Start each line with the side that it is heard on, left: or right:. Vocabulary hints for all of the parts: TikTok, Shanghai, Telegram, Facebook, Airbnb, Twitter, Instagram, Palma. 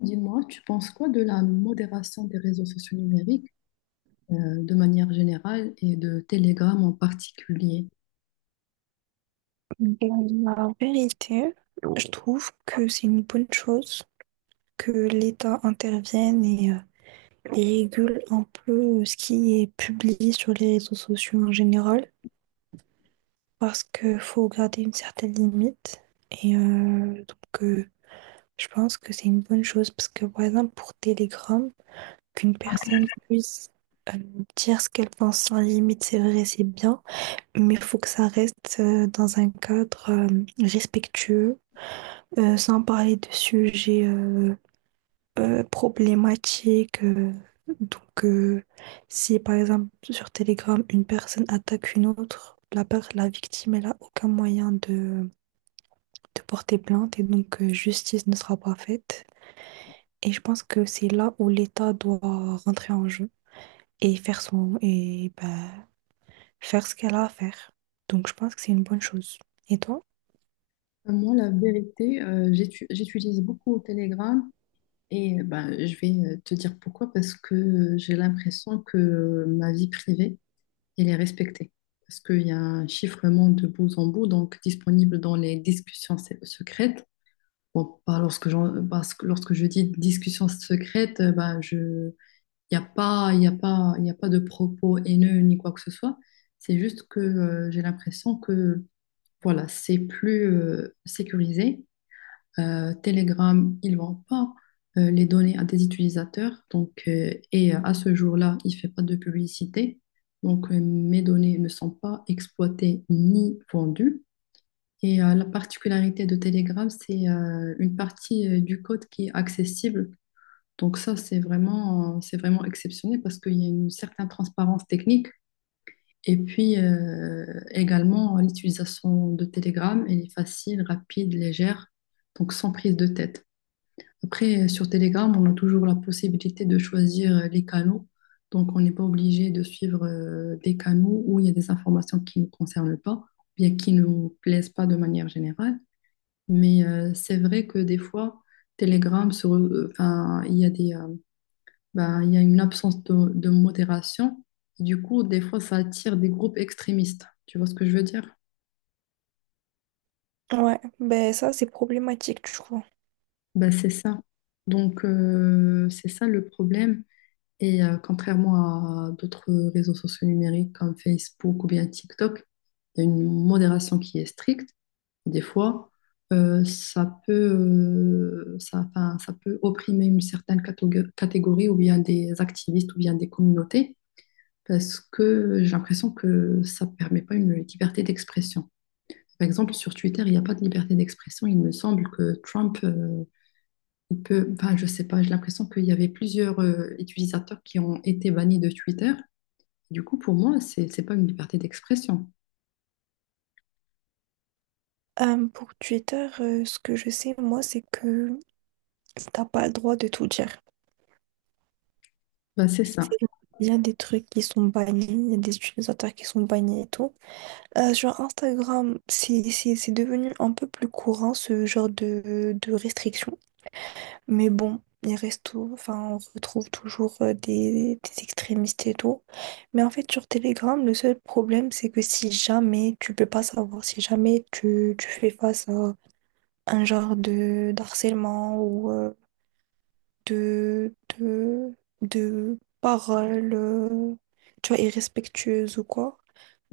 left: Dis-moi, tu penses quoi de la modération des réseaux sociaux numériques euh, de manière générale et de Telegram en particulier?
right: Ben, la vérité, je trouve que c'est une bonne chose que l'État intervienne et régule un peu ce qui est publié sur les réseaux sociaux en général, parce qu'il faut garder une certaine limite. Et euh, donc, euh, je pense que c'est une bonne chose, parce que par exemple, pour Telegram, qu'une personne puisse euh, dire ce qu'elle pense sans limite, c'est vrai, c'est bien. Mais il faut que ça reste dans un cadre respectueux, sans parler de sujets problématiques. Donc, si par exemple sur Telegram, une personne attaque une autre, la victime, elle n'a aucun moyen de porter plainte et donc justice ne sera pas faite. Et je pense que c'est là où l'État doit rentrer en jeu et faire son, et, bah, faire ce qu'elle a à faire. Donc, je pense que c'est une bonne chose. Et toi?
left: Moi, la vérité, j'utilise beaucoup Telegram et ben, je vais te dire pourquoi, parce que j'ai l'impression que ma vie privée, elle est respectée. Parce qu'il y a un chiffrement de bout en bout, donc disponible dans les discussions secrètes. Bon, pas lorsque, parce que lorsque je dis discussions secrètes, ben, je Il n'y a pas, il y a pas, il y a pas de propos haineux ni quoi que ce soit. C'est juste que j'ai l'impression que voilà, c'est plus sécurisé. Telegram, ils ne vendent pas les données à des utilisateurs. Donc, et à ce jour-là, il ne fait pas de publicité. Donc, mes données ne sont pas exploitées ni vendues. Et la particularité de Telegram, c'est une partie du code qui est accessible donc ça, c'est vraiment exceptionnel parce qu'il y a une certaine transparence technique. Et puis également, l'utilisation de Telegram, elle est facile, rapide, légère, donc sans prise de tête. Après, sur Telegram, on a toujours la possibilité de choisir les canaux. Donc, on n'est pas obligé de suivre des canaux où il y a des informations qui ne nous concernent pas, bien qui ne nous plaisent pas de manière générale. Mais c'est vrai que des fois, Telegram, enfin, il y a une absence de modération. Du coup, des fois, ça attire des groupes extrémistes. Tu vois ce que je veux dire?
right: Ouais, ben ça c'est problématique, je trouve.
left: Bah, c'est ça. Donc, c'est ça le problème. Et contrairement à d'autres réseaux sociaux numériques comme Facebook ou bien TikTok, il y a une modération qui est stricte. Des fois, enfin, ça peut opprimer une certaine catégorie ou bien des activistes ou bien des communautés. Parce que j'ai l'impression que ça ne permet pas une liberté d'expression. Par exemple, sur Twitter, il n'y a pas de liberté d'expression. Il me semble que Trump, il peut, enfin, je ne sais pas, j'ai l'impression qu'il y avait plusieurs utilisateurs qui ont été bannis de Twitter. Du coup, pour moi, c'est pas une liberté d'expression.
right: Pour Twitter, ce que je sais, moi, c'est que t'as pas le droit de tout dire.
left: Ben, c'est ça.
right: C'est- Il y a des trucs qui sont bannis, il y a des utilisateurs qui sont bannis et tout. Sur Instagram, c'est devenu un peu plus courant ce genre de restrictions. Mais bon, il reste tout. Enfin, on retrouve toujours des extrémistes et tout. Mais en fait, sur Telegram, le seul problème, c'est que si jamais tu peux pas savoir, si jamais tu fais face à un genre de d'harcèlement ou de, de, de paroles, tu vois, irrespectueuses ou quoi,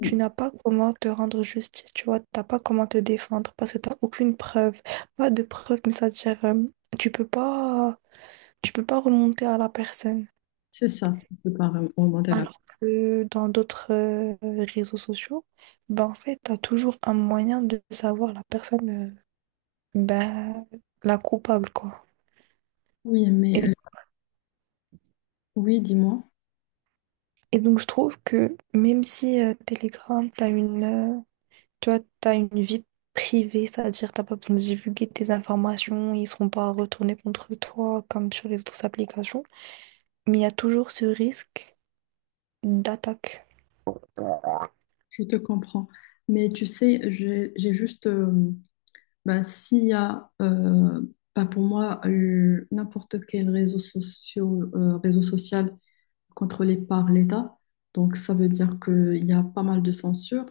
right: tu n'as pas comment te rendre justice, tu vois, t'as pas comment te défendre parce que t'as aucune preuve, pas de preuve, mais c'est-à-dire, tu peux pas, tu peux pas remonter à la personne.
left: c'est ça. Je ne peux pas remonter là.
right: Alors que dans d'autres réseaux sociaux, ben en fait, t'as toujours un moyen de savoir la personne, ben, la coupable, quoi.
left: Oui, mais
right: Et
left: oui, dis-moi,
right: Et donc, je trouve que même si Telegram, tu vois, t'as une vie privée, c'est-à-dire t'as pas besoin de divulguer tes informations, ils seront pas retournés contre toi comme sur les autres applications, mais il y a toujours ce risque d'attaque.
left: je te comprends. Mais tu sais, j'ai juste ben, s'il y a, ben, pour moi, n'importe quel réseau social, réseau social contrôlé par l'État, donc ça veut dire qu'il y a pas mal de censure,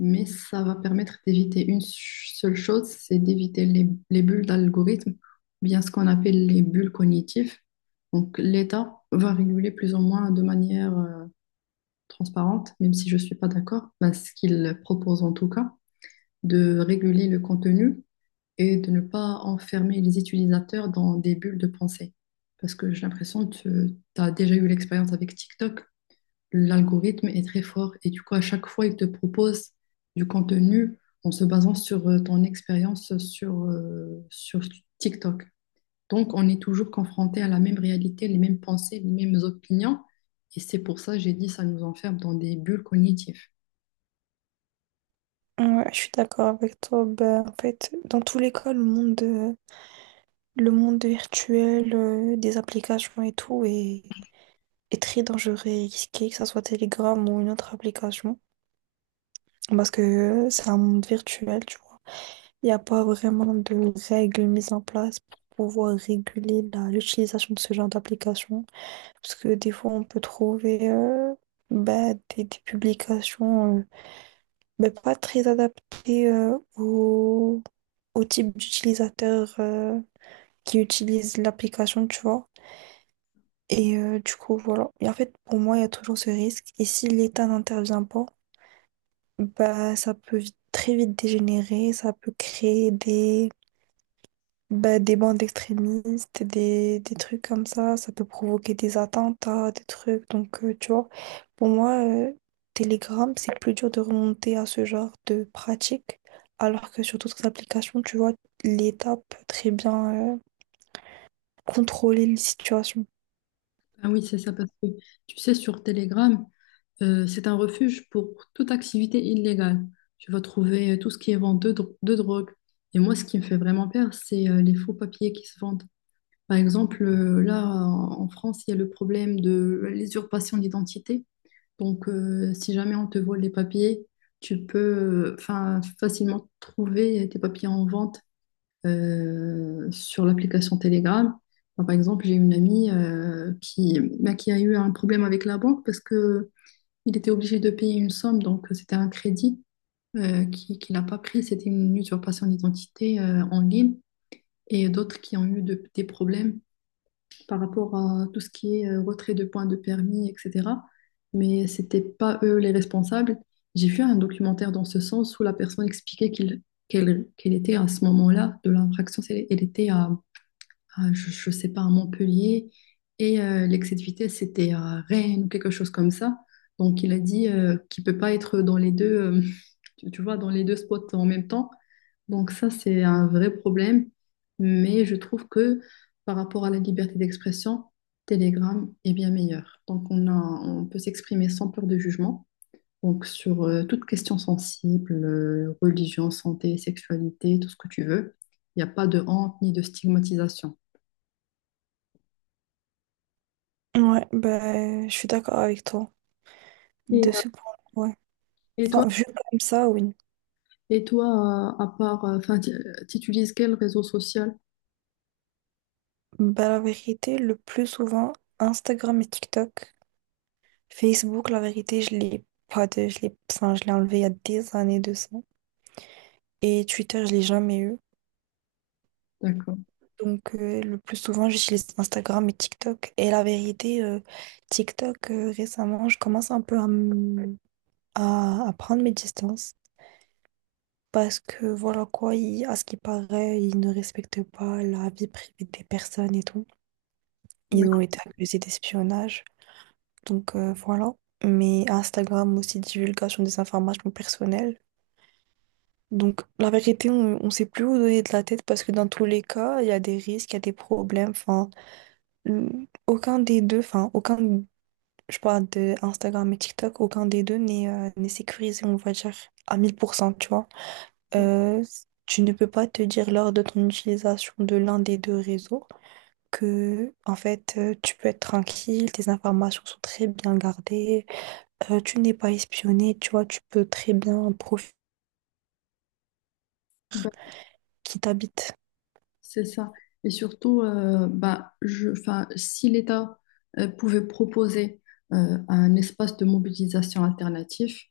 left: mais ça va permettre d'éviter une seule chose, c'est d'éviter les bulles d'algorithmes, ou bien ce qu'on appelle les bulles cognitives. Donc l'État va réguler plus ou moins de manière transparente, même si je ne suis pas d'accord, ben, ce qu'il propose en tout cas, de réguler le contenu et de ne pas enfermer les utilisateurs dans des bulles de pensée. Parce que j'ai l'impression que tu as déjà eu l'expérience avec TikTok, l'algorithme est très fort et du coup, à chaque fois, il te propose du contenu en se basant sur ton expérience sur TikTok. Donc, on est toujours confronté à la même réalité, les mêmes pensées, les mêmes opinions. Et c'est pour ça, j'ai dit, ça nous enferme dans des bulles cognitives.
right: Ouais, je suis d'accord avec toi. Ben, en fait, dans tous les cas, le monde virtuel, des applications et est très dangereux et risqué, que ça soit Telegram ou une autre application, parce que c'est un monde virtuel, tu vois. Il n'y a pas vraiment de règles mises en place pour pouvoir réguler l'utilisation de ce genre d'application. Parce que des fois, on peut trouver des publications pas très adaptées au type d'utilisateur qui utilise l'application, tu vois. Et du coup, voilà. Et en fait, pour moi, il y a toujours ce risque. Et si l'État n'intervient pas, bah, ça peut très vite dégénérer, ça peut créer des bandes extrémistes, des trucs comme ça peut provoquer des attentats, des trucs. Donc, tu vois, pour moi, Telegram, c'est plus dur de remonter à ce genre de pratique, alors que sur d'autres applications, tu vois, l'État peut très bien contrôler les situations.
left: Ah oui, c'est ça, parce que tu sais, sur Telegram, c'est un refuge pour toute activité illégale. Tu vas trouver tout ce qui est vente de drogue. Et moi, ce qui me fait vraiment peur, c'est les faux papiers qui se vendent. Par exemple, là, en France, il y a le problème de l'usurpation d'identité. Donc, si jamais on te vole les papiers, tu peux enfin, facilement trouver tes papiers en vente sur l'application Telegram. Moi, par exemple, j'ai une amie qui, bah, qui a eu un problème avec la banque parce que il était obligé de payer une somme, donc c'était un crédit qu'il n'a pas pris. C'était une usurpation d'identité en ligne et d'autres qui ont eu des problèmes par rapport à tout ce qui est retrait de points de permis, etc. Mais c'était pas eux les responsables. J'ai vu un documentaire dans ce sens où la personne expliquait qu'il, qu'elle était à ce moment-là de l'infraction, elle était à je ne sais pas, à Montpellier. Et l'excès de vitesse, c'était à Rennes ou quelque chose comme ça. Donc, il a dit qu'il ne peut pas être dans les deux, tu vois, dans les deux spots en même temps. Donc, ça, c'est un vrai problème. Mais je trouve que par rapport à la liberté d'expression, Telegram est bien meilleur. Donc, on a, on peut s'exprimer sans peur de jugement. Donc, sur toute question sensible, religion, santé, sexualité, tout ce que tu veux, il n'y a pas de honte ni de stigmatisation.
right: Ouais, bah, je suis d'accord avec toi.
left: Et
right: De ce point, ouais.
left: Et toi,
right: Enfin, vu comme ça, oui.
left: et toi, à part, enfin, tu utilises quel réseau social?
right: Bah, la vérité, le plus souvent, Instagram et TikTok. Facebook, la vérité, je l'ai pas de, je l'ai, enfin, je l'ai enlevé il y a des années de ça. Et Twitter, je l'ai jamais eu.
left: D'accord.
right: Donc, le plus souvent, j'utilise Instagram et TikTok. Et la vérité, TikTok, récemment, je commence un peu à prendre mes distances. Parce que, voilà quoi, à ce qui paraît, ils ne respectent pas la vie privée des personnes et tout.
left: Oui,
right: Ils ont été accusés d'espionnage. Donc, voilà. Mais Instagram aussi, divulgation des informations personnelles. Donc, la vérité, on ne sait plus où donner de la tête parce que dans tous les cas, il y a des risques, il y a des problèmes. Enfin, aucun des deux, enfin, aucun, je parle de Instagram et TikTok, aucun des deux n'est sécurisé, on va dire, à 1000%, tu vois.
left: c'est ça.
right: Euh, Tu ne peux pas te dire lors de ton utilisation de l'un des deux réseaux que, en fait, tu peux être tranquille, tes informations sont très bien gardées, tu n'es pas espionné, tu vois, tu peux très bien profiter
left: Bah,
right: qui t'habite.
left: c'est ça. Et surtout, bah, je, enfin, si l'État pouvait proposer un espace de mobilisation alternatif,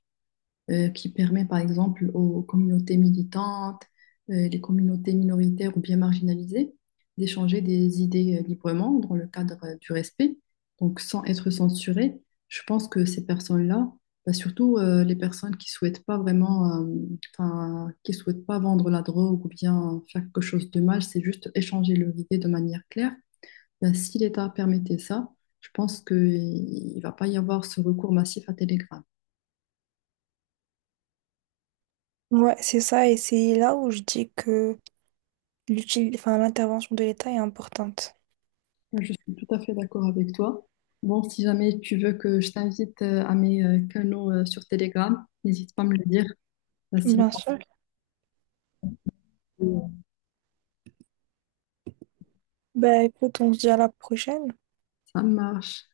left: qui permet par exemple aux communautés militantes, les communautés minoritaires ou bien marginalisées d'échanger des idées librement dans le cadre du respect, donc sans être censurées. Je pense que ces personnes-là, bah, surtout les personnes qui souhaitent pas vraiment, enfin, qui souhaitent pas vendre la drogue ou bien faire quelque chose de mal, c'est juste échanger leurs idées de manière claire. Ben, si l'État permettait ça, je pense qu'il ne va pas y avoir ce recours massif à Telegram.
right: Ouais, c'est ça, et c'est là où je dis que l'util... enfin, l'intervention de l'État est importante.
left: Je suis tout à fait d'accord avec toi. Bon, si jamais tu veux que je t'invite à mes canaux sur Telegram, n'hésite pas à me le dire. Bah, sinon,
right: Bien sûr. Fait.
left: euh,
right: Ben écoute, on se dit à la prochaine.
left: ça marche.